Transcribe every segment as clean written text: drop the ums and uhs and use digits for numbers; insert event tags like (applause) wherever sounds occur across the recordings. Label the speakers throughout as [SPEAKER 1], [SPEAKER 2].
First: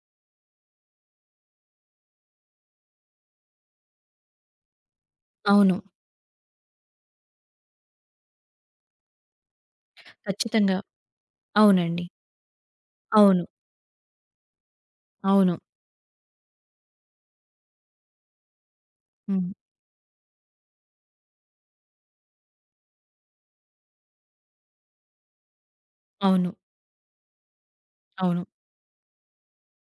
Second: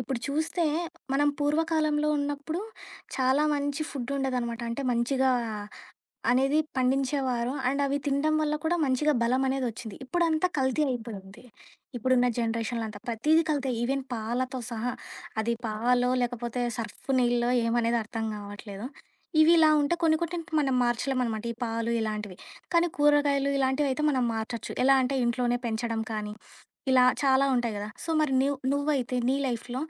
[SPEAKER 1] ఇప్పుడు చూస్తే మనం పూర్వకాలంలో ఉన్నప్పుడు చాలా మంచి ఫుడ్ ఉండేదన్నమాట. అంటే మంచిగా
[SPEAKER 2] అవును.
[SPEAKER 1] అనేది పండించేవారు. అండ్ అవి తినడం వల్ల కూడా మంచిగా బలం అనేది వచ్చింది. ఇప్పుడంతా
[SPEAKER 2] ఖచ్చితంగా.
[SPEAKER 1] కల్తీ అయిపోయింది.
[SPEAKER 2] అవునండి.
[SPEAKER 1] ఇప్పుడున్న జనరేషన్‌లో అంతా ప్రతీది
[SPEAKER 2] అవును.
[SPEAKER 1] కల్తీ. ఈవెన్ పాలతో సహా. అది
[SPEAKER 2] అవును.
[SPEAKER 1] పాలో లేకపోతే సర్ఫ్ నీళ్ళో ఏమనేది అర్థం కావట్లేదు.
[SPEAKER 2] హ్మ్.
[SPEAKER 1] ఇవి ఇలా ఉంటే కొన్ని కొన్నిటిని మనం మార్చలేమనమాట. ఈ పాలు ఇలాంటివి. కానీ కూరగాయలు ఇలాంటివైతే మనం మార్చొచ్చు. ఎలా అంటే ఇంట్లోనే పెంచడం కానీ,
[SPEAKER 2] అవును.
[SPEAKER 1] ఇలా చాలా ఉంటాయి గదా! సో, మరి
[SPEAKER 2] అవును.
[SPEAKER 1] నువ్వైతే నీ లైఫ్‌లో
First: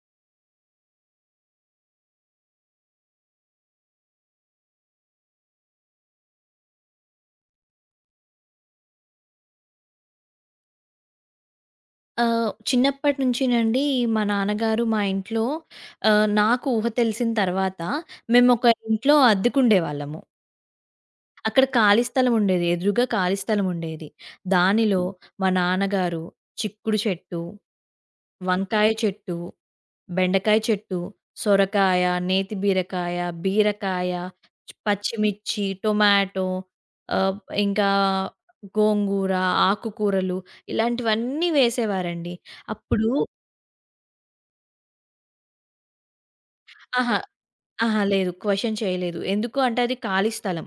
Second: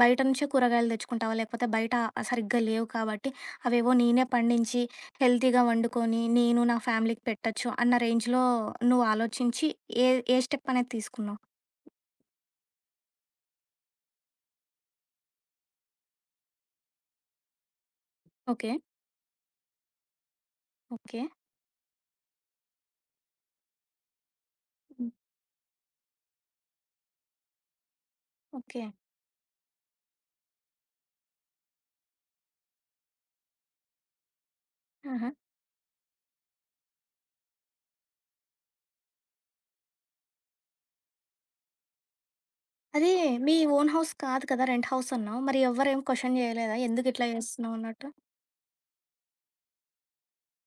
[SPEAKER 1] బయట నుంచే కూరగాయలు తెచ్చుకుంటావా? లేకపోతే బయట సరిగ్గా లేవు కాబట్టి అవేవో నేనే పండించి, హెల్తీగా వండుకొని, నేను నా ఫ్యామిలీకి పెట్టొచ్చు అన్న రేంజ్‌లో నువ్వు ఆలోచించి ఏ ఏ స్టెప్ అనేది తీసుకున్నావు?
[SPEAKER 2] చిన్నప్పటి నుంచినండి మా నాన్నగారు మా ఇంట్లో నాకు ఊహ తెలిసిన తర్వాత
[SPEAKER 1] ఓకే.
[SPEAKER 2] మేమొక ఇంట్లో అద్దెకుండేవాళ్ళము.
[SPEAKER 1] ఓకే.
[SPEAKER 2] అక్కడ ఖాళీ స్థలం ఉండేది. ఎదురుగా ఖాళీ స్థలం ఉండేది. దానిలో
[SPEAKER 1] హ్మ్.
[SPEAKER 2] మా నాన్నగారు చిక్కుడు చెట్టు,
[SPEAKER 1] ఓకే.
[SPEAKER 2] వంకాయ చెట్టు, బెండకాయ చెట్టు, సొరకాయ, నేతి బీరకాయ, బీరకాయ,
[SPEAKER 1] ఆహా!
[SPEAKER 2] పచ్చిమిర్చి, టొమాటో, ఆహ్, ఇంకా గోంగూర, ఆకుకూరలు ఇలాంటివన్నీ వేసేవారండి. అప్పుడు
[SPEAKER 1] అది మీ ఓన్ హౌస్ కాదు కదా! రెంట్ హౌస్ అన్నావు. మరి ఎవ్వరేం క్వెషన్ చేయలేదా? ఎందుకు
[SPEAKER 2] అహా!
[SPEAKER 1] ఇట్లా చేస్తున్నావు
[SPEAKER 2] అహా!
[SPEAKER 1] అన్నట్టు?
[SPEAKER 2] లేదు, క్వెషన్ చేయలేదు. ఎందుకు అంటే అది ఖాళీ స్థలం.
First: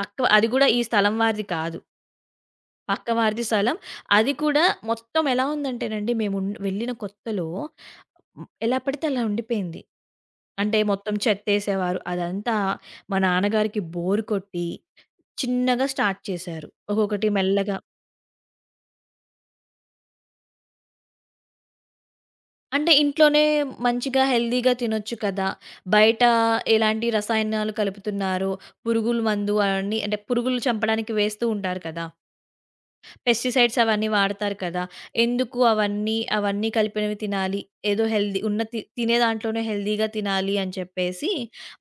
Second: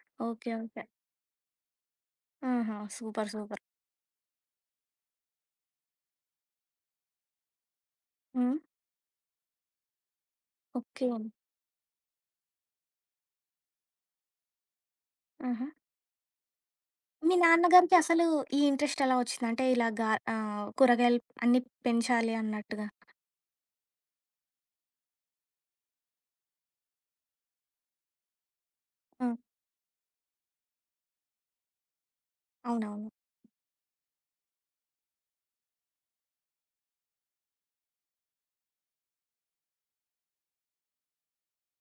[SPEAKER 2] పక్క అది
[SPEAKER 1] ఓకే.
[SPEAKER 2] గూడా ఈ
[SPEAKER 1] ఓకే.
[SPEAKER 2] స్థలం వారిది కాదు.
[SPEAKER 1] ఆహా!
[SPEAKER 2] పక్క
[SPEAKER 1] సూపర్.
[SPEAKER 2] వారిది
[SPEAKER 1] సూపర్.
[SPEAKER 2] స్థలం. అది కూడా మొత్తం ఎలా ఉందంటేనండి, వెళ్ళిన కొత్తలో హ్మ్,
[SPEAKER 1] హ్మ్.
[SPEAKER 2] ఎలా పడితే అలా ఉండిపోయింది. అంటే
[SPEAKER 1] ఓకే.
[SPEAKER 2] మొత్తం చెత్తేసేవారు. అదంతా మా నాన్నగారికి బోర్ కొట్టి
[SPEAKER 1] ఆహా!
[SPEAKER 2] చిన్నగా స్టార్ట్ చేశారు, ఒక్కొక్కటి
[SPEAKER 1] మీ
[SPEAKER 2] మెల్లగా.
[SPEAKER 1] నాన్నగారికి అసలు ఈ ఇంట్రెస్ట్ ఎలా వచ్చింది? అంటే ఇలా గా కూరగాయలు అన్నీ పెంచాలి అన్నట్టుగా.
[SPEAKER 2] అంటే ఇంట్లోనే మంచిగా హెల్తీగా తినొచ్చు కదా! బయట ఎలాంటి రసాయనాలు కలుపుతున్నారో, పురుగుల
[SPEAKER 1] ఆ!
[SPEAKER 2] మందు అవన్నీ, అంటే పురుగులు చంపడానికి వేస్తూ ఉంటారు కదా!
[SPEAKER 1] అవునవును.
[SPEAKER 2] పెస్టిసైడ్స్ అవన్నీ వాడతారు కదా! ఎందుకు అవన్నీ, అవన్నీ కలిపినవి తినాలి? ఏదో హెల్తీ ఉన్న తినే దాంట్లోనే హెల్తీగా తినాలి అని చెప్పేసి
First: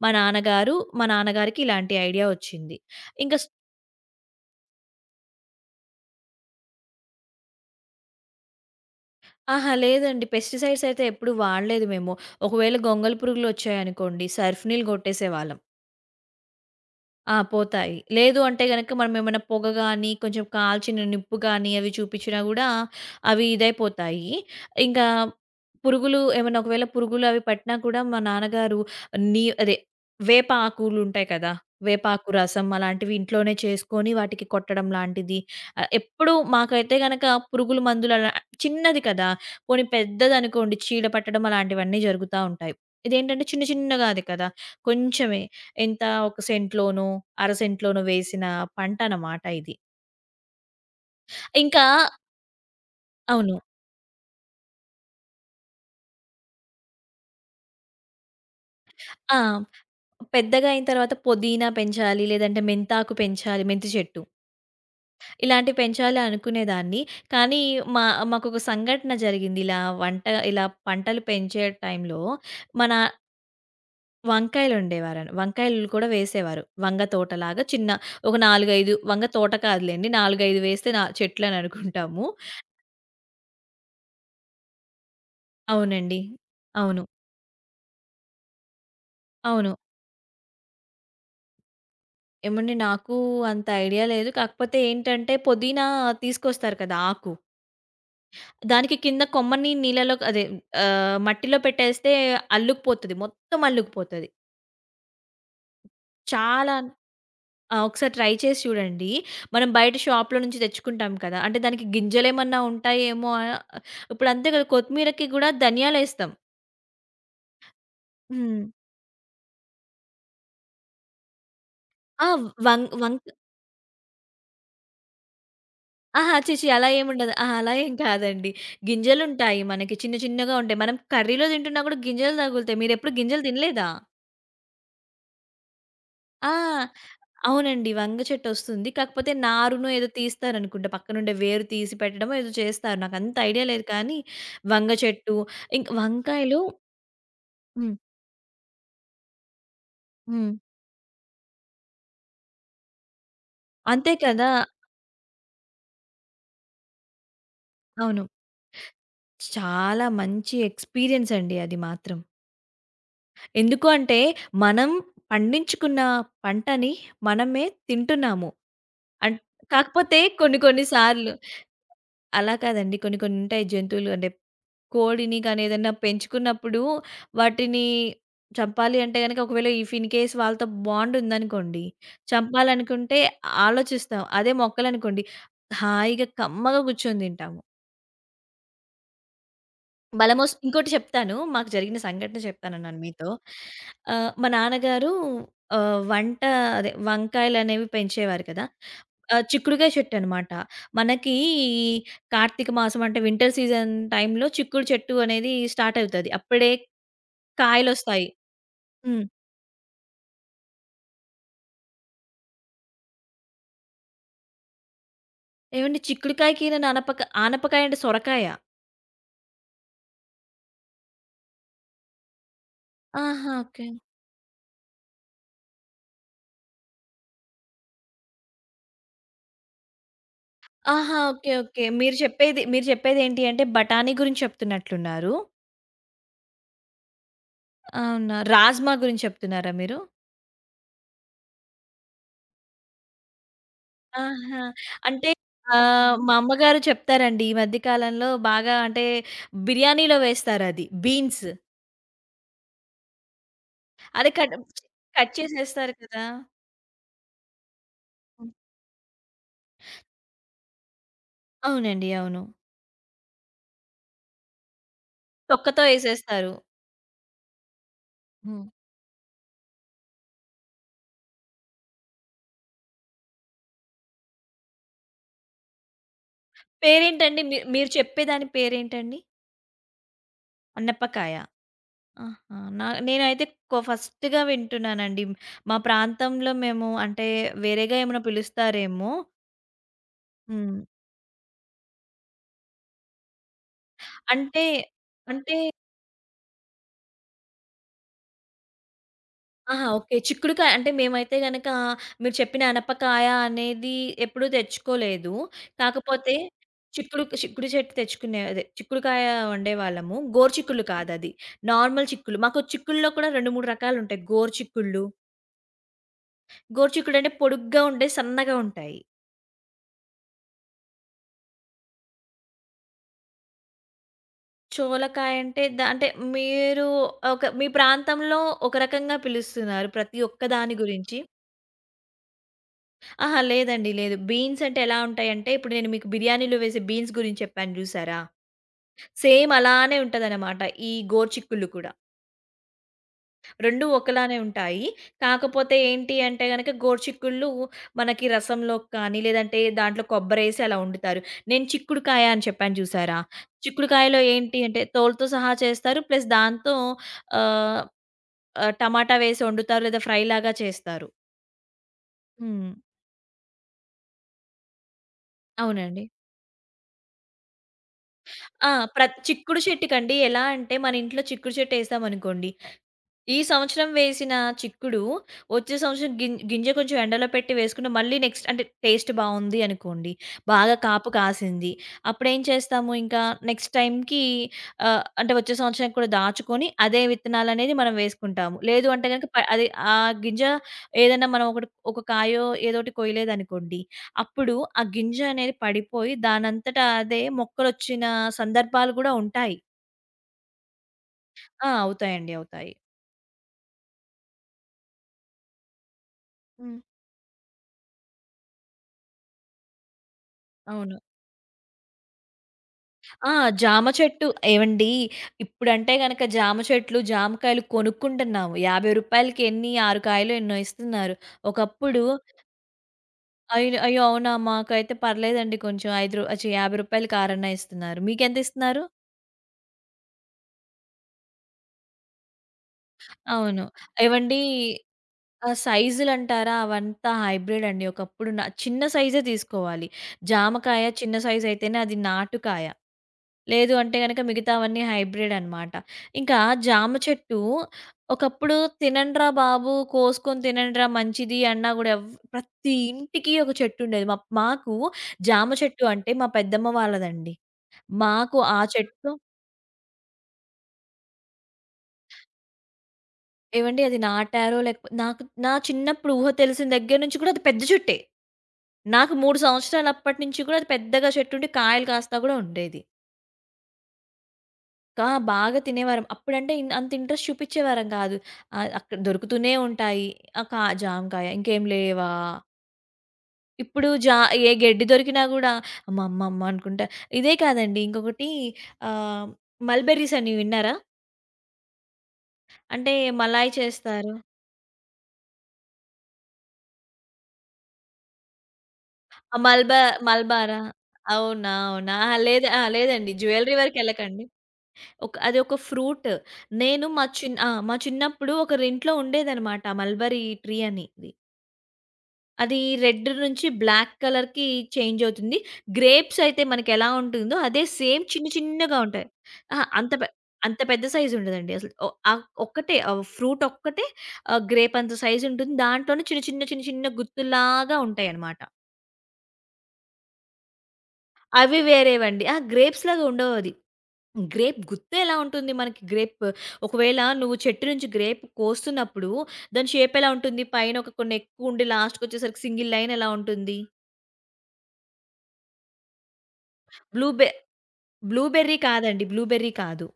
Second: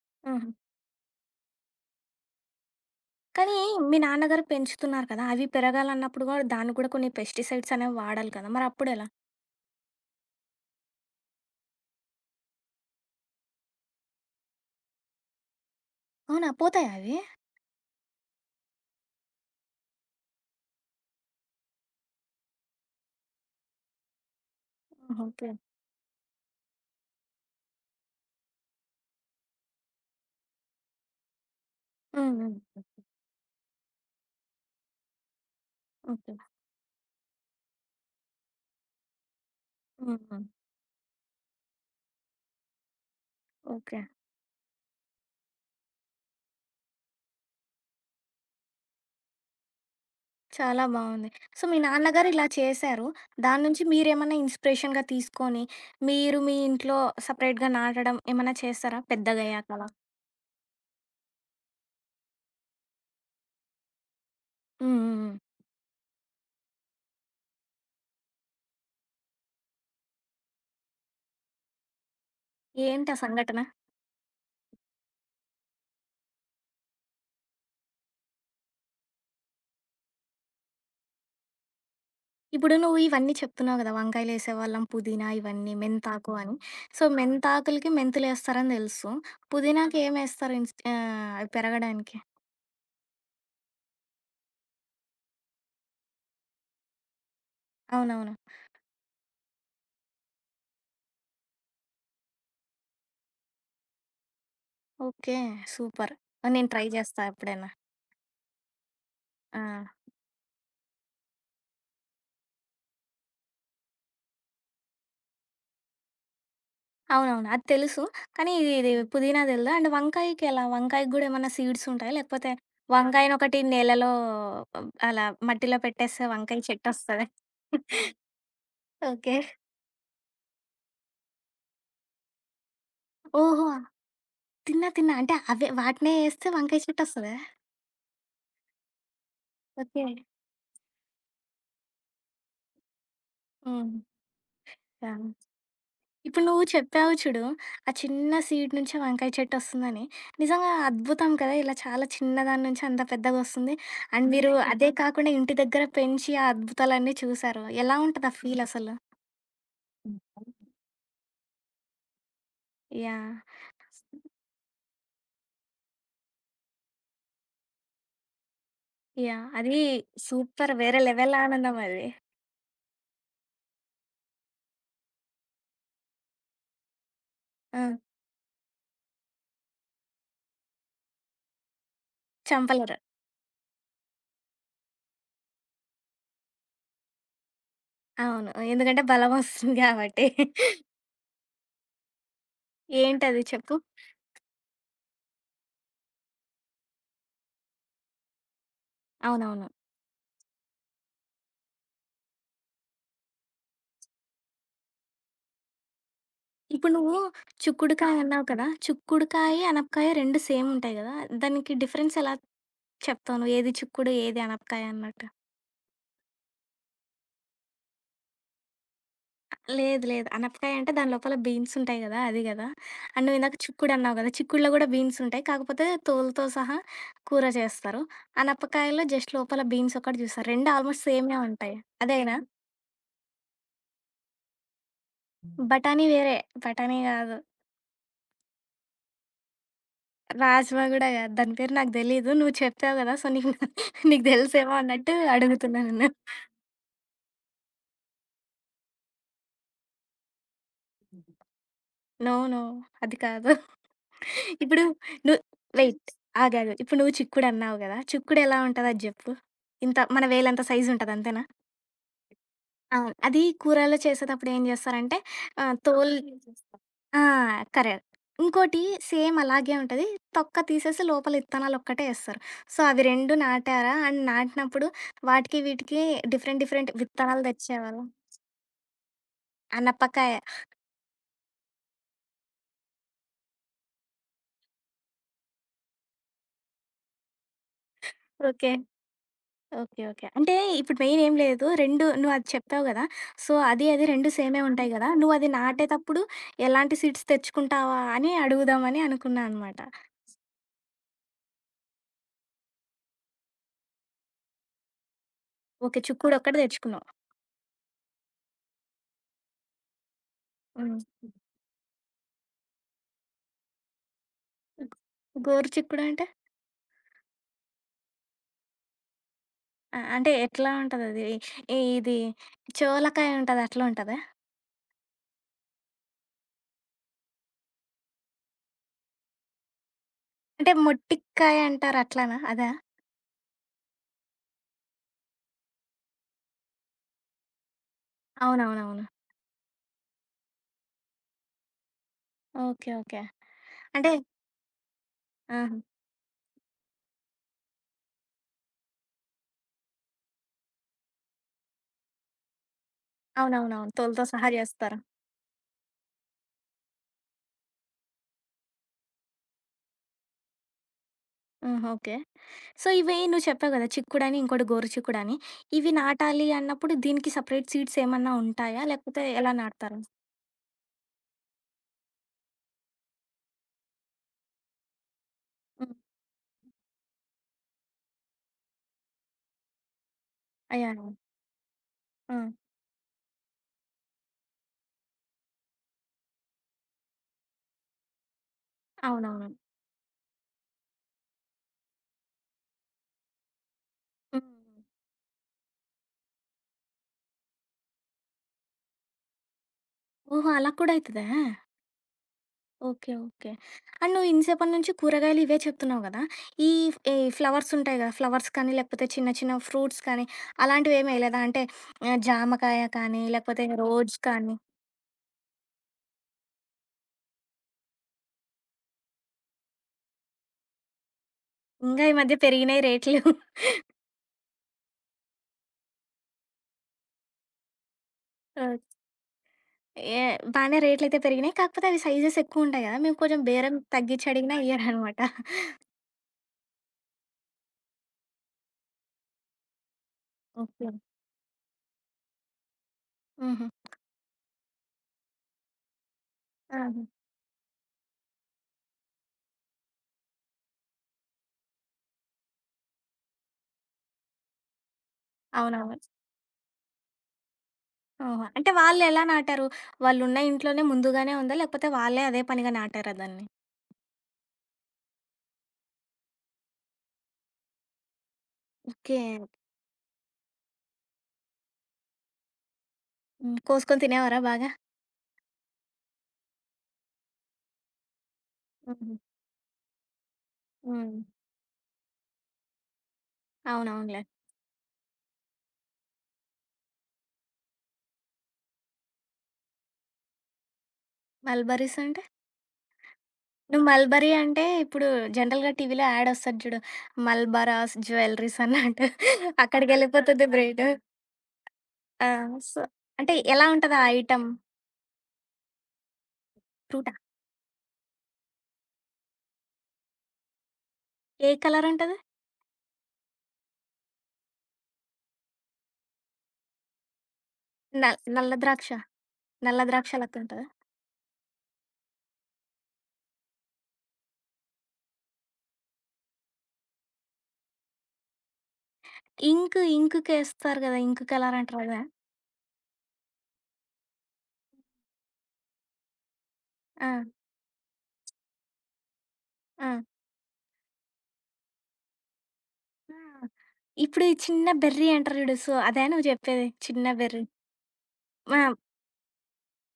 [SPEAKER 2] మా
[SPEAKER 1] ఆహా!
[SPEAKER 2] నాన్నగారు మా నాన్నగారికి ఇలాంటి ఐడియా వచ్చింది. ఇంక స్
[SPEAKER 1] కానీ మీ నాన్నగారు పెంచుతున్నారు కదా! అవి పెరగాలన్నప్పుడు కూడా దానికి కూడా కొన్ని పెస్టిసైడ్స్ అనేవి వాడాలి కదా! మరప్పుడెలా?
[SPEAKER 2] అహా, లేదండి. పెస్టిసైడ్స్ అయితే ఎప్పుడు వాడలేదు మేము. ఒకవేళ గొంగళి పురుగులొచ్చాయనుకోండి, సర్ఫ్ నీళ్ళు కొట్టేసేవాళ్ళం.
[SPEAKER 1] అవునా? పోతాయా అవి?
[SPEAKER 2] ఆ, పోతాయి. లేదు అంటే గనక మనమేమన్నా పొగ గాని, కొంచెం కాల్చిన నిప్పు గాని అవి చూపించినా గూడా అవి ఇదైపోతాయి. ఇంకా
[SPEAKER 1] ఆహా! ఓకే.
[SPEAKER 2] పురుగులు ఏమన్నా ఒకవేళ పురుగులు అవి పట్టినా కూడా మా నాన్నగారు నీ అదే వేప ఆకులుంటాయి కదా! వేపాకు
[SPEAKER 1] హ్మ్.
[SPEAKER 2] రసం
[SPEAKER 1] హ్మ్.
[SPEAKER 2] అలాంటివి ఇంట్లోనే చేసుకొని వాటికి కొట్టడం లాంటిది. ఎప్పుడూ
[SPEAKER 1] ఓకే.
[SPEAKER 2] మాకైతే గనక పురుగుల మందులు అలా చిన్నది కదా! పోనీ
[SPEAKER 1] హ్మ్. హ్మ్.
[SPEAKER 2] పెద్దదనుకోండి, చీడ పట్టడం అలాంటివన్నీ జరుగుతా ఉంటాయి. ఇదేంటంటే చిన్న
[SPEAKER 1] ఓకే.
[SPEAKER 2] చిన్నగా అది కదా! కొంచెమే. ఎంత ఒక సెంట్‌లోనో, అర సెంట్‌లోనో వేసిన పంటన్నమాట ఇది.
[SPEAKER 1] చాలా బావుంది. సో, మీ
[SPEAKER 2] ఇంకా
[SPEAKER 1] నాన్నగారు ఇలా చేశారు.
[SPEAKER 2] అవును.
[SPEAKER 1] దాని నుంచి మీరేమన్నా ఇన్‌స్పిరేషన్‌గా తీసుకొని, మీరు మీ ఇంట్లో సెపరేట్‌గా నాటడం ఏమన్నా చేస్తారా
[SPEAKER 2] ఆ,
[SPEAKER 1] పెద్దగయ్యాక అలా?
[SPEAKER 2] పెద్దగా అయిన తర్వాత పుదీనా పెంచాలి, లేదంటే మెంతాకు పెంచాలి, మెంతి చెట్టు,
[SPEAKER 1] హ్మ్. హ్మ్. హ్మ్.
[SPEAKER 2] ఇలాంటివి పెంచాలి అనుకునేదాన్ని. కానీ మా మాకొక సంఘటన జరిగింది. ఇలా పంటలు పెంచే టైంలో మన
[SPEAKER 1] ఏంటి ఆ సంఘటన?
[SPEAKER 2] వంకాయలుండేవారు. వంకాయలు కూడా వేసేవారు. వంగ తోటలాగా చిన్న ఒక 4, 5 వంగ తోట కాదులెండి. 4, 5 వేస్తే నా చెట్లని అనుకుంటాము.
[SPEAKER 1] ఇప్పుడు నువ్వు ఇవన్నీ చెప్తున్నావు కదా! వంకాయలేసేవాళ్ళం, పుదీనా ఇవన్నీ,
[SPEAKER 2] అవునండి.
[SPEAKER 1] మెంతాకు అని.
[SPEAKER 2] అవును.
[SPEAKER 1] సో, అవును. మెంతాకులకి మెంతులేస్తారని తెలుసు.
[SPEAKER 2] అవును.
[SPEAKER 1] పుదీనాకి అవును. ఏమేస్తారు అవి పెరగడానికి?
[SPEAKER 2] ఏమండి, నాకు అంత ఐడియా లేదు. కాకపోతే ఏంటంటే పుదీనా తీసుకొస్తారు కదా, ఆకు.
[SPEAKER 1] అవునవును.
[SPEAKER 2] దానికి కింద కొమ్మని నీళ్ళలో అదే మట్టిలో పెట్టేస్తే అల్లుకుపోతది. మొత్తం అల్లుకుపోతది.
[SPEAKER 1] ఓకే. సూపర్. నేను
[SPEAKER 2] చాలా.
[SPEAKER 1] ట్రై చేస్తా ఎప్పుడైనా.
[SPEAKER 2] ఆ, ఒకసారి ట్రై చేసి చూడండి. మనం
[SPEAKER 1] ఆ!
[SPEAKER 2] బయట షాప్‌లో నుంచి తెచ్చుకుంటాం కదా! అంటే దానికి గింజలేమన్నా ఉంటాయేమో ఇప్పుడు అంతే కదా! కొత్తిమీరకి కూడా ధనియాలేస్తాం.
[SPEAKER 1] అవునవును. అది తెలుసు. కానీ
[SPEAKER 2] హ్మ్.
[SPEAKER 1] ఇది ఇది పుదీనా తెలీదు. అండ్ వంకాయకి ఎలా? వంకాయకి గూడా ఏమన్నా సీడ్స్ ఉంటాయా?
[SPEAKER 2] ఆ!
[SPEAKER 1] లేకపోతే
[SPEAKER 2] వం వంక్
[SPEAKER 1] వంకాయనొకటి నేలలో అలా మట్టిలో పెట్టేస్తే
[SPEAKER 2] అహా, ఛీ!
[SPEAKER 1] వంకాయ
[SPEAKER 2] ఛీ! అలా
[SPEAKER 1] చెట్టొస్తదా?
[SPEAKER 2] ఏముండదు. అహా, అలా ఏం
[SPEAKER 1] (laughs)
[SPEAKER 2] కాదండి.
[SPEAKER 1] ఓకే.
[SPEAKER 2] గింజలుంటాయి మనకి, చిన్న చిన్నగా ఉంటాయి. మనం కర్రీలో తింటున్నా కూడా గింజలు తగులుతాయి. మీరెప్పుడు గింజలు
[SPEAKER 1] ఓహో!
[SPEAKER 2] తినలేదా?
[SPEAKER 1] తిన్నా, తిన్నా. అంటే అవే వాటినే ఏస్తే
[SPEAKER 2] ఆ,
[SPEAKER 1] వంకాయ చెట్టొస్తదా?
[SPEAKER 2] అవునండి. వంగ చెట్టొస్తుంది. కాకపోతే నారును
[SPEAKER 1] ఓకే.
[SPEAKER 2] ఏదో తీస్తారనుకుంటా. పక్కనుండే వేరు తీసి పెట్టడమో ఏదో చేస్తారు. నాకంత ఐడియా లేదు
[SPEAKER 1] హ్మ్.
[SPEAKER 2] కానీ వంగ
[SPEAKER 1] యాహ్!
[SPEAKER 2] చెట్టు, ఇంక
[SPEAKER 1] ఇప్పుడు
[SPEAKER 2] వంకాయలు.
[SPEAKER 1] నువ్వు చెప్పావు చూడు, ఆ
[SPEAKER 2] హ్మ్.
[SPEAKER 1] చిన్న సీడ్ నుంచే వంకాయ చెట్టొస్తుందని.
[SPEAKER 2] హ్మ్.
[SPEAKER 1] నిజంగా అద్భుతం కదా! ఇలా చాలా చిన్నదాని నుంచి అంత పెద్దగొస్తుంది.
[SPEAKER 2] అంతే
[SPEAKER 1] అండ్
[SPEAKER 2] కదా!
[SPEAKER 1] మీరు అంతే అదే కదా! కాకుండా ఇంటి దగ్గర పెంచి ఆ అద్భుతాలన్నీ చూసారు. ఎలా
[SPEAKER 2] అవును.
[SPEAKER 1] ఉంటది ఆ ఫీల్ అసలు?
[SPEAKER 2] చాలా మంచి ఎక్స్‌పీరియన్స్ అండి అది మాత్రం.
[SPEAKER 1] యాహ్!
[SPEAKER 2] ఎందుకు అంటే మనం పండించుకున్న పంటని మనమే తింటున్నాము. అన్
[SPEAKER 1] యాహ్! అది
[SPEAKER 2] కాకపోతే కొన్ని
[SPEAKER 1] సూపర్.
[SPEAKER 2] కొన్ని
[SPEAKER 1] వేరే
[SPEAKER 2] సార్లు
[SPEAKER 1] లెవెల్ ఆనందం అది.
[SPEAKER 2] అలా కాదండి. కొన్ని కొన్ని ఉంటాయి, జంతువులు అంటే కోడిని గాని ఏదన్నా పెంచుకున్నప్పుడు
[SPEAKER 1] ఆ!
[SPEAKER 2] వాటిని చంపాలి అంటే గనక ఒకవేళ ఇఫ్ ఇన్ కేస్ వాళ్ళతో బాండ్ ఉందనుకోండి,
[SPEAKER 1] చంపలేరు.
[SPEAKER 2] చంపాలనుకుంటే ఆలోచిస్తాం. అదే మొక్కలనుకోండి హాయిగా కమ్మగా కూర్చొని తింటాము.
[SPEAKER 1] అవును. ఎందుకంటే బలమొస్తుంది గాబట్టి.
[SPEAKER 2] ఇంకోటి చెప్తాను. మాకు జరిగిన సంఘటన చెప్తానన్నాను మీతో.
[SPEAKER 1] ఏంటది చెప్పు?
[SPEAKER 2] మా నాన్నగారు, ఆహ్, వంట అదే వంకాయలనేవి పెంచేవారు కదా!
[SPEAKER 1] అవునవును.
[SPEAKER 2] చిక్కుడుకాయ చెట్టు అనమాట. మనకి ఈ కార్తీక మాసం అంటే వింటర్ సీజన్ టైంలో చిక్కుడు చెట్టు అనేది స్టార్ట్ అవుతది. అప్పుడే
[SPEAKER 1] ఇప్పుడు నువ్వు చిక్కుడుకాయ
[SPEAKER 2] కాయలొస్తాయి.
[SPEAKER 1] అన్నావు కదా!
[SPEAKER 2] హ్మ్.
[SPEAKER 1] చిక్కుడుకాయ, అనపకాయ 2 సేమ్ ఉంటాయి గదా! దానికి డిఫరెన్స్ ఎలా చెప్తావు నువ్వు? ఏది చిక్కుడు, ఏది అనపకాయ అన్నట్టు?
[SPEAKER 2] ఏవండి, చిక్కుడుకాయకి నేను ఆనపకాయ అంటే సొరకాయ.
[SPEAKER 1] లేదు. లేదు. అనపకాయ అంటే దాని లోపల బీన్స్ ఉంటాయి గదా! అది గదా! అండ్ నువ్వు
[SPEAKER 2] ఆహా!
[SPEAKER 1] ఇందాక
[SPEAKER 2] ఓకే.
[SPEAKER 1] చిక్కుడు అన్నావు గదా! చిక్కుడులో గూడా బీన్స్ ఉంటాయి. కాకపోతే తోలుతో సహా కూర చేస్తారు. అనపకాయలో జస్ట్ లోపల బీన్స్ ఒక్కటి చూస్తారు. 2 ఆల్మోస్ట్
[SPEAKER 2] ఆహా!
[SPEAKER 1] సేమే
[SPEAKER 2] ఓకే.
[SPEAKER 1] ఉంటాయి.
[SPEAKER 2] ఓకే. మీరు
[SPEAKER 1] అదేనా?
[SPEAKER 2] చెప్పేది, మీరు చెప్పేదేంటి అంటే బఠానీ గురించి చెప్తున్నట్లున్నారు.
[SPEAKER 1] బఠానీ వేరే. బఠానీ గాదు.
[SPEAKER 2] అవునా! రాజ్మా గురించి చెప్తున్నారా మీరు?
[SPEAKER 1] రాజ్మా గూడా గాదు. దాని పేరు నాకు తెలీదు. నువ్వు చెప్పావు గదా! సో, నీకు నీకు
[SPEAKER 2] ఆహా!
[SPEAKER 1] తెలుసేమో అన్నట్టు
[SPEAKER 2] అంటే
[SPEAKER 1] అడుగుతున్నా నిన్ను.
[SPEAKER 2] మా అమ్మగారు చెప్తారండి. ఈ మధ్య కాలంలో బాగా అంటే బిర్యానీలో వేస్తారది బీన్స్.
[SPEAKER 1] నో. నో. అది కాదు.
[SPEAKER 2] అది కట్
[SPEAKER 1] ఇప్పుడు
[SPEAKER 2] కట్
[SPEAKER 1] ను
[SPEAKER 2] చేసేస్తారు
[SPEAKER 1] వెయిట్.
[SPEAKER 2] కదా!
[SPEAKER 1] ఆగాగు. ఇప్పుడు నువ్వు చిక్కుడన్నావు గదా!
[SPEAKER 2] హ్మ్.
[SPEAKER 1] చిక్కుడెలా ఉంటది అది జెప్పు? ఇంత మన వేలంత సైజ్ ఉంటది అంతేనా?
[SPEAKER 2] అవునండి. అవును.
[SPEAKER 1] ఆ! అది కూరల్లో చేసేటప్పుడు ఏం జేస్తారంటే
[SPEAKER 2] తొక్కతో
[SPEAKER 1] తోలు
[SPEAKER 2] ఏసేస్తారు.
[SPEAKER 1] ఆ! కరెక్ట్.
[SPEAKER 2] హ్మ్.
[SPEAKER 1] ఇంకోటి సేమ్ అలాగే ఉంటది. తొక్క తీసేసి లోపల ఇత్తనాలొక్కటే యేస్తారు. సో, అవి 2 నాటారా? అండ్ నాటినప్పుడు వాటికి వీటికి డిఫరెంట్ డిఫరెంట్
[SPEAKER 2] పేరేంటండి?
[SPEAKER 1] విత్తనాలు
[SPEAKER 2] మీరు
[SPEAKER 1] తెచ్చేవాళ్ళా?
[SPEAKER 2] చెప్పే దాని పేరేంటండి?
[SPEAKER 1] ఆ! నప్పకాయ.
[SPEAKER 2] అన్నపకాయ. ఆహా! నేనైతే ఫస్ట్‌గా వింటున్నానండి. మా ప్రాంతంలో మేము అంటే వేరేగా ఏమైనా
[SPEAKER 1] ఓకే.
[SPEAKER 2] పిలుస్తారేమో.
[SPEAKER 1] ఓకే. ఓకే. అంటే
[SPEAKER 2] హ్మ్.
[SPEAKER 1] ఇప్పుడు మెయిన్ ఏం లేదు. 2 నువ్వు అది చెప్పావు గదా! సో, అది 2 సేమే
[SPEAKER 2] అంటే
[SPEAKER 1] ఉంటాయి గదా! నువ్వు అది
[SPEAKER 2] అంటే
[SPEAKER 1] నాటేతప్పుడు ఎలాంటి సీడ్స్ తెచ్చుకుంటావా అని అడుగుదామని అనుకున్నా అనమాట.
[SPEAKER 2] ఆహా! ఓకే. చిక్కుడుకాయ అంటే మేమైతే గనక మీరు చెప్పిన అనపకాయ అనేది ఎప్పుడూ తెచ్చుకోలేదు.
[SPEAKER 1] ఓకే.
[SPEAKER 2] కాకపోతే
[SPEAKER 1] చిక్కుడు ఒక్కటి తెచ్చుకున్నావు.
[SPEAKER 2] చిక్కుడు చిక్కుడు చెట్టు తెచ్చుకునే అదే చిక్కుడుకాయ వండేవాళ్ళము. గోరుచిక్కుళ్ళు
[SPEAKER 1] హ్మ్.
[SPEAKER 2] కాదది. నార్మల్ చిక్కుళ్ళు. మాకు చిక్కుల్లో కూడా 2, 3 రకాలుంటాయి. గోరుచిక్కుళ్ళు,
[SPEAKER 1] గోరు చిక్కుడు అంటే?
[SPEAKER 2] గోరుచిక్కుడు అంటే పొడుగ్గా ఉంటాయి, సన్నగా ఉంటాయి.
[SPEAKER 1] ఆ! అంటే ఎట్లా ఉంటదది? ఈ చోలకాయ ఉంటది అట్లా ఉంటదా?
[SPEAKER 2] చోలకాయ అంటే అంటే మీరు ఒక మీ ప్రాంతంలో ఒక రకంగా పిలుస్తున్నారు ప్రతి ఒక్క
[SPEAKER 1] అంటే
[SPEAKER 2] దాని గురించి.
[SPEAKER 1] మొట్టికాయ అంటారు అట్లానా? అదా?
[SPEAKER 2] అహా, లేదండి. లేదు. బీన్స్ అంటే ఎలా ఉంటాయంటే, ఇప్పుడు నేను మీకు బిర్యానీలో వేసే బీన్స్ గురించి చెప్పాను జూసారా?
[SPEAKER 1] అవునవునవును.
[SPEAKER 2] సేమ్ అలానే ఉంటదనమాట ఈ గోరుచిక్కుళ్ళు కూడా.
[SPEAKER 1] ఓకే. ఓకే.
[SPEAKER 2] 2
[SPEAKER 1] అంటే
[SPEAKER 2] ఒకలానే ఉంటాయి. కాకపోతే
[SPEAKER 1] ఆహా!
[SPEAKER 2] ఏంటి అంటే గనక, గోరుచిక్కుళ్ళు మనకి రసంలోకి కానీ, లేదంటే దాంట్లో కొబ్బరేసి అలా వండుతారు. నేను చిక్కుడుకాయ అని చెప్పాను జూసారా?
[SPEAKER 1] అవునవునవును.
[SPEAKER 2] చిక్కుడుకాయలో
[SPEAKER 1] తోలుతో సహా
[SPEAKER 2] ఏంటి అంటే,
[SPEAKER 1] జేస్తారు.
[SPEAKER 2] తోలుతో సహా చేస్తారు. ప్లస్ దాంతో ఆహ్, ఆహ్, టమాటా వేసి వండుతారు. లేదా ఫ్రైలాగా చేస్తారు.
[SPEAKER 1] హ్మ్. ఓకే.
[SPEAKER 2] హ్మ్.
[SPEAKER 1] సో ఇవే నువ్వు చెప్పావు కదా! చిక్కుడని, ఇంకోటి గోరు చిక్కుడని. ఇవి
[SPEAKER 2] అవునండి.
[SPEAKER 1] నాటాలి అన్నప్పుడు దీనికి సెపరేట్ సీడ్స్ ఏమన్నా
[SPEAKER 2] ఆ!
[SPEAKER 1] ఉంటాయా? లేకపోతే ఎలా
[SPEAKER 2] చిక్కుడు
[SPEAKER 1] నాటుతారు?
[SPEAKER 2] చెట్టుకండి ఎలా అంటే, మన ఇంట్లో చిక్కుడు చెట్టేసామనుకోండి, ఈ సంవత్సరం వేసిన చిక్కుడు, వచ్చే
[SPEAKER 1] హ్మ్.
[SPEAKER 2] సంవత్సరం గింజ కొంచెం ఎండలో పెట్టి వేసుకుంటే మళ్ళీ నెక్స్ట్ అంటే టేస్ట్ బావుంది అనుకోండి, బాగా
[SPEAKER 1] అయ్యా!
[SPEAKER 2] కాపు కాసింది.
[SPEAKER 1] ఆ!
[SPEAKER 2] అప్పుడేం చేస్తాము ఇంకా నెక్స్ట్ టైమ్‌కి అంటే వచ్చే సంవత్సరానికి కూడా దాచుకొని అదే విత్తనాలనేది మనం వేసుకుంటాము. లేదు అంటే గనుక
[SPEAKER 1] అవునవును.
[SPEAKER 2] అది ఆ గింజ ఏదైనా మనం ఒక కాయో ఏదోటి కొయ్యలేదనుకోండి,
[SPEAKER 1] హ్మ్.
[SPEAKER 2] అప్పుడు ఆ గింజ అనేది పడిపోయి దానంతట అదే మొక్కలొచ్చిన సందర్భాలు గూడా ఉంటాయి.
[SPEAKER 1] ఓహో! అలా కూడా అయితదా?
[SPEAKER 2] ఆ, అవుతాయండి. అవుతాయి.
[SPEAKER 1] ఓకే. ఓకే. అండ్ నువ్వు ఇన్నిసేపటి నుంచి కూరగాయలు ఇవే చెప్తున్నావు గదా!
[SPEAKER 2] హ్మ్.
[SPEAKER 1] ఈ ఫ్లవర్స్ ఉంటాయి గదా! ఫ్లవర్స్ కానీ, లేకపోతే చిన్న చిన్న ఫ్రూట్స్ కానీ,
[SPEAKER 2] అవును.
[SPEAKER 1] అలాంటివేమి ఎయలేదా? అంటే జామకాయ కానీ,
[SPEAKER 2] ఆ,
[SPEAKER 1] లేకపోతే
[SPEAKER 2] జామ
[SPEAKER 1] రోజ్
[SPEAKER 2] చెట్టు.
[SPEAKER 1] కానీ,
[SPEAKER 2] ఏవండీ ఇప్పుడంటే గనక జామ చెట్లు, జామకాయలు కొనుక్కుంటున్నాము. రూ. 50కి ఎన్ని, 6 కాయలో ఎన్నో ఇస్తున్నారు. ఒకప్పుడు
[SPEAKER 1] ఇంగా ఈ మధ్య పెరిగినాయి రేట్లు.
[SPEAKER 2] అయ్యో! అయ్యో! అవునా! మాకైతే పర్లేదండి, కొంచెం ఐదు రూ. 5 రూ. 50కి 6 ఇస్తున్నారు. మీకెంత ఇస్తున్నారు?
[SPEAKER 1] ఏ బానే రేట్లయితే పెరిగినాయి. కాకపోతే అవి సైజెస్ ఎక్కువుంటాయి గదా! మేము కొంచెం
[SPEAKER 2] అవును.
[SPEAKER 1] బేరం తగ్గిచ్చి
[SPEAKER 2] ఏవండీ,
[SPEAKER 1] అడిగినా ఇయ్యరనమాట.
[SPEAKER 2] సైజులంటారా, అవంతా హైబ్రిడ్ అండి. ఒకప్పుడు చిన్న సైజే తీసుకోవాలి. జామకాయ
[SPEAKER 1] ఓకే.
[SPEAKER 2] చిన్న సైజయితేనే అది నాటుకాయ.
[SPEAKER 1] హుహు.
[SPEAKER 2] లేదు అంటే గనక మిగతావన్నీ హైబ్రిడ్ అనమాట. ఇంకా జామ
[SPEAKER 1] ఆహా!
[SPEAKER 2] చెట్టు ఒకప్పుడు తినండ్రా బాబు, కోసుకొని తినండ్రా మంచిది అన్నా గూడా ప్రతి ఇంటికి ఒక చెట్టుండేది. మాకు జామ చెట్టు
[SPEAKER 1] అవునవును.
[SPEAKER 2] అంటే మా పెద్దమ్మ వాళ్ళదండి. మాకు
[SPEAKER 1] ఓహో!
[SPEAKER 2] ఆ
[SPEAKER 1] అంటే
[SPEAKER 2] చెట్టు
[SPEAKER 1] వాళ్ళెలా నాటారు? వాళ్ళున్న ఇంట్లోనే ముందుగానే ఉందా? లేకపోతే వాళ్ళే అదే పనిగా నాటారా దాన్ని?
[SPEAKER 2] ఏవండీ అది నాటారో లేకపో, నాకు నా చిన్నప్పుడు ఊహ తెలిసిన దగ్గర నుంచి కూడా అది పెద్ద చెట్టే. నాకు
[SPEAKER 1] ఓకే.
[SPEAKER 2] 3 సంవత్సరాలు అప్పటి నుంచి కూడా అది పెద్దగా చెట్టుండి కాయలు కాస్తా గూడా ఉండేది.
[SPEAKER 1] హ్మ్. కోసుకొని తినేవారా బాగా?
[SPEAKER 2] ఆ, బాగా తినేవారం. అప్పుడంటే అంత ఇంట్రెస్ట్ చూపిచ్చేవారం గాదు. అక్కడ
[SPEAKER 1] హుహు.
[SPEAKER 2] దొరుకుతూనే ఉంటాయి. ఆహ్, కా
[SPEAKER 1] హ్మ్.
[SPEAKER 2] జామకాయ ఇంకేం లేవా? ఇప్పుడు జా
[SPEAKER 1] అవునవునులే.
[SPEAKER 2] ఏ గెడ్డి దొరికినా గూడా అమ్మ, అమ్మ, అమ్మ అనుకుంటా. ఇదే కాదండి ఇంకొకటి ఆహ్, మల్బెర్రీస్ అని విన్నారా?
[SPEAKER 1] మల్బరీస్ అంటే?
[SPEAKER 2] అంటే మలాయ్
[SPEAKER 1] నువ్వు
[SPEAKER 2] చేస్తారు.
[SPEAKER 1] మల్బరీ అంటే ఇప్పుడు జనరల్‌గా టీవీలో యాడ్ ఒస్తది జూడు. మల్బరాస్ జ్యువెలరీస్ అన్నట్టు.
[SPEAKER 2] ఆ! మల్బ
[SPEAKER 1] అక్కడికెళ్ళిపోతుంది
[SPEAKER 2] మల్బారా?
[SPEAKER 1] బ్రెయిను.
[SPEAKER 2] అవునా? అవునా? అహా,
[SPEAKER 1] ఆ!
[SPEAKER 2] లేదు, అహా,
[SPEAKER 1] సో,
[SPEAKER 2] లేదండి.
[SPEAKER 1] అంటే
[SPEAKER 2] జ్యువెలరీ
[SPEAKER 1] ఎలా ఉంటది ఆ
[SPEAKER 2] వరకెళ్ళకండి.
[SPEAKER 1] ఐటెమ్?
[SPEAKER 2] ఒక అదొక ఫ్రూట్. నేను మా
[SPEAKER 1] ఫ్రూట్
[SPEAKER 2] చిన్ ఆ, మా చిన్నప్పుడు ఒకరింట్లో ఉండేదనమాట మల్బరీ ట్రీ అనేది.
[SPEAKER 1] ఏ కలరంటది?
[SPEAKER 2] అది రెడ్ నుంచి బ్లాక్ కలర్‌కి చేంజ్ అవుతుంది. గ్రేప్స్ అయితే మనకెలా ఉంటుందో అదే సేమ్, చిన్న
[SPEAKER 1] నల్ల
[SPEAKER 2] చిన్నగా
[SPEAKER 1] ద్రాక్ష.
[SPEAKER 2] ఉంటాయి. అహా!
[SPEAKER 1] నల్ల
[SPEAKER 2] అంత పె
[SPEAKER 1] ద్రాక్ష
[SPEAKER 2] అంత
[SPEAKER 1] లెక్కుంటదా?
[SPEAKER 2] పెద్ద సైజ్ ఉండదండి అసలు. ఒ ఆహ్, ఒక్కటే ఆహ్, ఫ్రూట్ ఒక్కటే ఆహ్, గ్రేప్ అంత సైజ్ ఉంటుంది. దాంట్లోనే చిన్న చిన్న గుత్తుల్లాగా ఉంటాయన్నమాట.
[SPEAKER 1] ఇంకుకేస్తారు గదా! ఇంకు
[SPEAKER 2] అవి
[SPEAKER 1] కలరంటారు అదా?
[SPEAKER 2] వేరేవండి. ఆ, గ్రేప్స్ లాగా ఉండవు అది. గ్రేప్ గుత్తే ఎలా ఉంటుంది మనకి గ్రేప్ ఒకవేళ
[SPEAKER 1] ఆ!
[SPEAKER 2] నువ్వు చెట్టు నుంచి గ్రేప్ కోస్తున్నప్పుడు దాని
[SPEAKER 1] ఆ!
[SPEAKER 2] షేప్ ఎలా ఉంటుంది? పైన ఒక కొన్ని ఎక్కువ ఉండి లాస్ట్‌కొచ్చేసరికి సింగిల్ లైన్ ఎలా
[SPEAKER 1] ఆ!
[SPEAKER 2] ఉంటుంది?
[SPEAKER 1] ఇప్పుడు ఈ చిన్న బెర్రీ అంటారు జూడు. సో, అదా నువ్వు జెప్పేది? చిన్న
[SPEAKER 2] బ్లూ బె
[SPEAKER 1] బెర్రీ.
[SPEAKER 2] బ్లూబెర్రీ
[SPEAKER 1] ఆ!
[SPEAKER 2] కాదండి. బ్లూబెర్రీ కాదు.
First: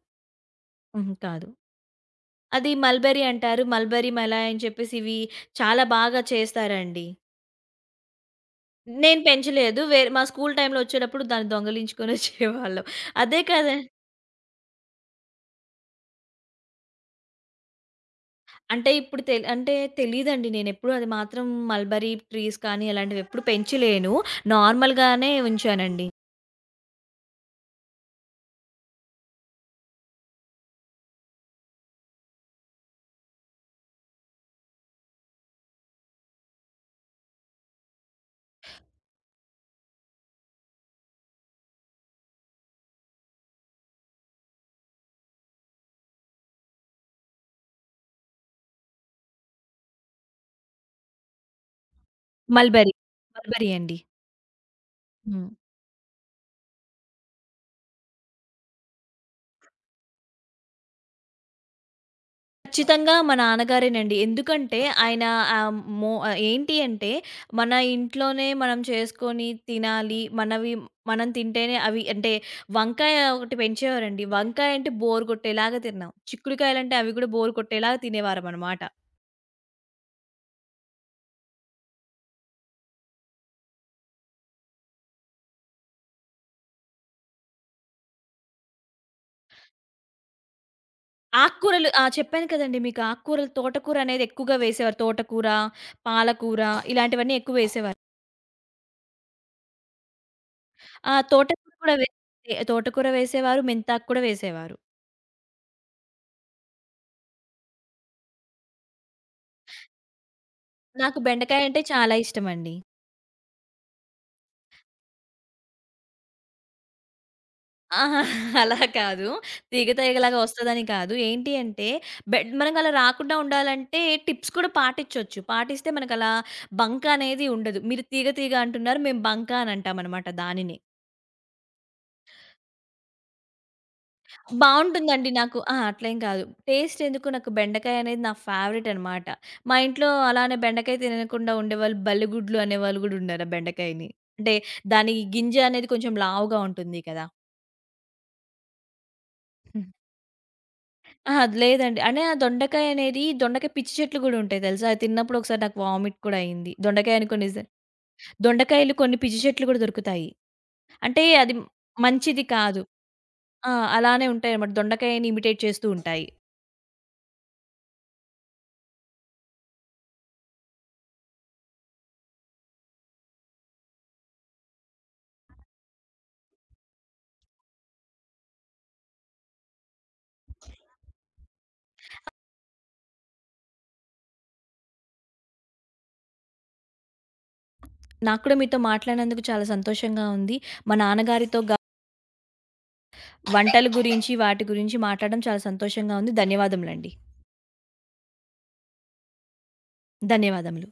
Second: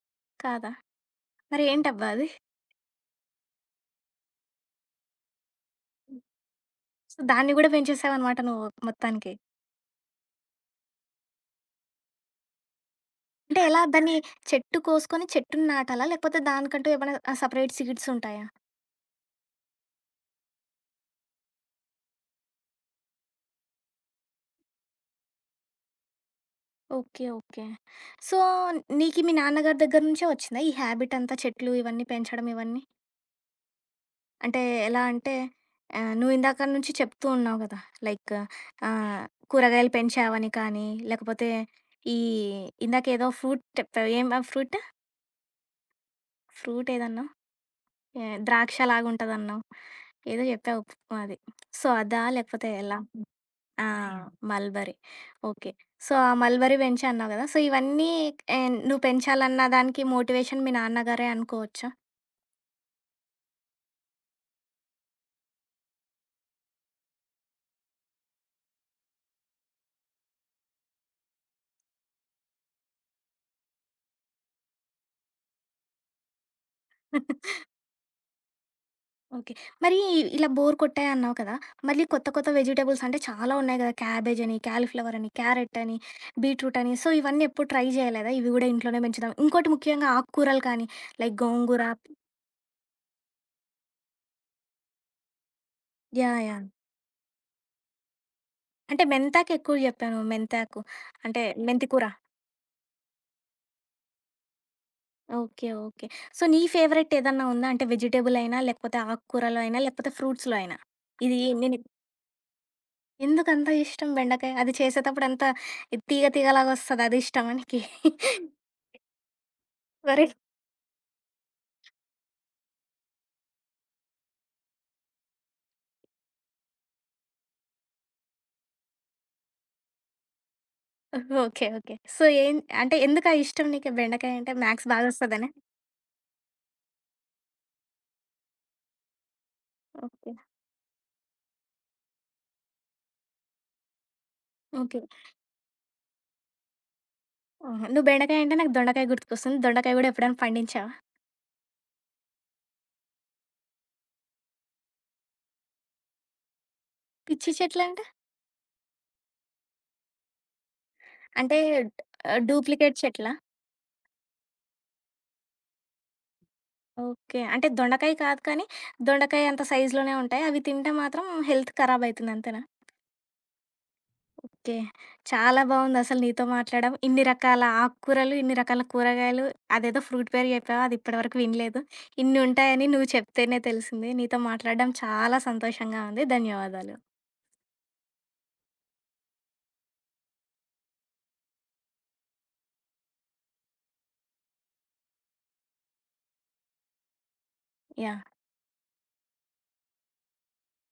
[SPEAKER 1] కాదా?
[SPEAKER 2] హుహు. కాదు.
[SPEAKER 1] మరి ఏంటబ్బా అది?
[SPEAKER 2] అది మల్బెర్రీ అంటారు. మల్బెర్రీ మలాయ్ అని చెప్పేసి ఇవి చాలా బాగా చేస్తారండి.
[SPEAKER 1] సో, దాన్ని గూడా పెంచేసావనమాట నువ్వు
[SPEAKER 2] నేను
[SPEAKER 1] మొత్తానికి.
[SPEAKER 2] పెంచలేదు. వేరే మా స్కూల్ టైమ్‌లో వచ్చేటప్పుడు దాన్ని దొంగలించుకొని వచ్చేవాళ్ళం. అదే
[SPEAKER 1] అంటే
[SPEAKER 2] కదా!
[SPEAKER 1] ఎలా? దాన్ని చెట్టు కోసుకొని చెట్టుని నాటాలా? లేకపోతే దానికంటూ ఏమైనా సెపరేట్ సీడ్స్ ఉంటాయా?
[SPEAKER 2] అంటే ఇప్పుడు అంటే తెలీదండి. నేనెప్పుడు అది మాత్రం మల్బెర్రీ ట్రీస్ కానీ అలాంటివి ఎప్పుడు పెంచలేను. నార్మల్‌గానే ఉంచానండి.
[SPEAKER 1] ఓకే. ఓకే. సో, నీకి మీ నాన్నగారి దగ్గర నుంచే వచ్చిందా ఈ హాబిట్ అంతా చెట్లు ఇవన్నీ పెంచడం ఇవన్నీ? అంటే ఎలా అంటే నువ్వు ఇందాక నుంచి చెప్తూ ఉన్నావు గదా! లైక్ ఆహ్, కూరగాయలు పెంచావని కానీ, లేకపోతే ఈ ఇందాకేదో ఫ్రూట్ చెప్పావు. ఏం ఆ ఫ్రూట్? ఫ్రూట్ ఏదన్నావు? ఏ ద్రాక్షలాగుంటదన్నావు. ఏదో చెప్పావు అది. సో, అదా? లేకపోతే
[SPEAKER 2] మల్బెర్రీ.
[SPEAKER 1] ఎలా?
[SPEAKER 2] మల్బెర్రీ
[SPEAKER 1] ఆ!
[SPEAKER 2] అండి.
[SPEAKER 1] మల్బరీ.
[SPEAKER 2] హ్మ్.
[SPEAKER 1] ఓకే. సో, ఆ మల్బరీ పెంచా అన్నావు గదా! సో, ఇవన్నీ నువ్వు పెంచాలన్న దానికి మోటివేషన్ మీ నాన్నగారే అనుకోవచ్చా?
[SPEAKER 2] ఖచ్చితంగా మా నాన్నగారేనండి. ఎందుకంటే ఆయన ఆహ్, ఏంటి అంటే మన ఇంట్లోనే మనం చేసుకొని తినాలి. మనవి మనం తింటేనే, అవి అంటే వంకాయ ఒకటి పెంచేవారండి. వంకాయ అంటే బోర్ కొట్టేలాగా తిన్నాం. చిక్కుడుకాయలంటే అవి కూడా బోర్ కొట్టేలాగా తినేవారమనమాట.
[SPEAKER 1] ఓకే. మరి ఇలా బోర్ కొట్టాయన్నావు కదా! మళ్ళీ కొత్త కొత్త వెజిటబుల్స్ అంటే చాలా ఉన్నాయి గదా! క్యాబేజ్ అని, కాలీఫ్లవర్ అని, క్యారెట్ అని, బీట్రూట్ అని. సో, ఇవన్నీ ఎప్పుడు ట్రై చేయలేదా? ఇవి గూడా ఇంట్లోనే పెంచుదాం. ఇంకోటి ముఖ్యంగా ఆకుకూరలు కానీ లైక్ గోంగూర.
[SPEAKER 2] ఆకుకూరలు, ఆ, చెప్పాను కదండీ మీకు, ఆకుకూరలు తోటకూర అనేది ఎక్కువగా వేసేవారు. తోటకూర,
[SPEAKER 1] యాహ్!
[SPEAKER 2] పాలకూర
[SPEAKER 1] యాహ్!
[SPEAKER 2] ఇలాంటివన్నీ ఎక్కువ వేసేవారు.
[SPEAKER 1] అంటే మెంతాకు ఎక్కువ చెప్పాను. మెంతాకు
[SPEAKER 2] ఆ,
[SPEAKER 1] అంటే
[SPEAKER 2] తోటకూర
[SPEAKER 1] మెంతి
[SPEAKER 2] కూడా
[SPEAKER 1] కూర.
[SPEAKER 2] తోటకూర వేసేవారు. మెంతాకు కూడా వేసేవారు.
[SPEAKER 1] ఓకే. ఓకే. సో, నీ ఫేవరెట్ ఏదన్నా ఉందా? అంటే వెజిటబుల్ అయినా, లేకపోతే ఆకుకూరలో అయినా, లేకపోతే ఫ్రూట్స్‌లో అయినా?
[SPEAKER 2] నాకు
[SPEAKER 1] ఇది
[SPEAKER 2] బెండకాయ
[SPEAKER 1] నేను
[SPEAKER 2] అంటే చాలా ఇష్టమండి.
[SPEAKER 1] ఎందుకంత ఇష్టం బెండకాయ? అది చేసేటప్పుడు అంతా తీగ తీగలాగా వస్తది. అది ఇష్టమా నీకి?
[SPEAKER 2] అహా, అలా కాదు. తీగ
[SPEAKER 1] వరి.
[SPEAKER 2] తీగలాగా వస్తదని కాదు. ఏంటి అంటే బెడ్ మనకలా రాకుండా ఉండాలంటే టిప్స్ కూడా పాటించొచ్చు. పాటిస్తే మనకలా బంక అనేది ఉండదు. మీరు తీగ తీగ అంటున్నారు. మేము బంక అని అంటామనమాట దానిని.
[SPEAKER 1] ఓకే. ఓకే. సో, ఏం అంటే ఎందుకా ఇష్టం నీకు బెండకాయ అంటే మ్యాథ్స్
[SPEAKER 2] బావుంటుందండి
[SPEAKER 1] బాగొస్తదనా?
[SPEAKER 2] నాకు. ఆ, అట్లేం కాదు. టేస్ట్ ఎందుకు, నాకు బెండకాయ అనేది నా ఫేవరెట్ అనమాట. మా ఇంట్లో
[SPEAKER 1] ఓకే.
[SPEAKER 2] అలానే బెండకాయ తినకుండా ఉండేవాళ్ళు బల్లిగుడ్లు అనేవాళ్ళు గూడా ఉన్నారు ఆ బెండకాయని. అంటే
[SPEAKER 1] ఓకే.
[SPEAKER 2] దాని గింజ అనేది కొంచెం లావుగా ఉంటుంది కదా!
[SPEAKER 1] ఆహా! నువ్వు బెండకాయ అంటే నాకు దొండకాయ గుర్తుకొస్తుంది. దొండకాయ గూడా ఎప్పుడైనా పండించావా?
[SPEAKER 2] అహా, అది లేదండి. అంటే ఆ దొండకాయ అనేది, దొండకాయ పిచ్చి చెట్లు గూడా ఉంటాయి తెలుసా? అది తిన్నప్పుడు ఒకసారి నాకు వామిట్ కూడా అయింది. దొండకాయ అని కొన్ని
[SPEAKER 1] పిచ్చి చెట్లంటే?
[SPEAKER 2] దొండకాయలు కొన్ని పిచ్చి చెట్లు గూడా దొరుకుతాయి. అంటే అది
[SPEAKER 1] అంటే
[SPEAKER 2] మంచిది కాదు.
[SPEAKER 1] డూప్లికేట్ చెట్లా?
[SPEAKER 2] ఆ, అలానే ఉంటాయన్నమాట. దొండకాయని ఇమిటేట్ చేస్తూ ఉంటాయి.
[SPEAKER 1] ఓకే. అంటే దొండకాయ కాదు కానీ, దొండకాయ అంత సైజులోనే ఉంటాయి. అవి తింటే మాత్రం హెల్త్ ఖరాబ్ అయితుంది అంతేనా? ఓకే. చాలా బావుందసలు నీతో మాట్లాడడం. ఇన్ని రకాల ఆకుకూరలు, ఇన్ని రకాల కూరగాయలు, అదేదో ఫ్రూట్ పేరు చెప్పావు అది ఇప్పటివరకు వినలేదు. ఇన్ని ఉంటాయని నువ్వు చెప్తేనే తెలిసింది. నీతో మాట్లాడడం చాలా సంతోషంగా ఉంది. ధన్యవాదాలు.
[SPEAKER 2] నాకు కూడా మీతో మాట్లాడినందుకు చాలా సంతోషంగా ఉంది. మా నాన్నగారితో గా వంటల గురించి, వాటి గురించి మాట్లాడడం చాలా సంతోషంగా ఉంది. ధన్యవాదములండి.
[SPEAKER 1] యాహ్!
[SPEAKER 2] ధన్యవాదములు.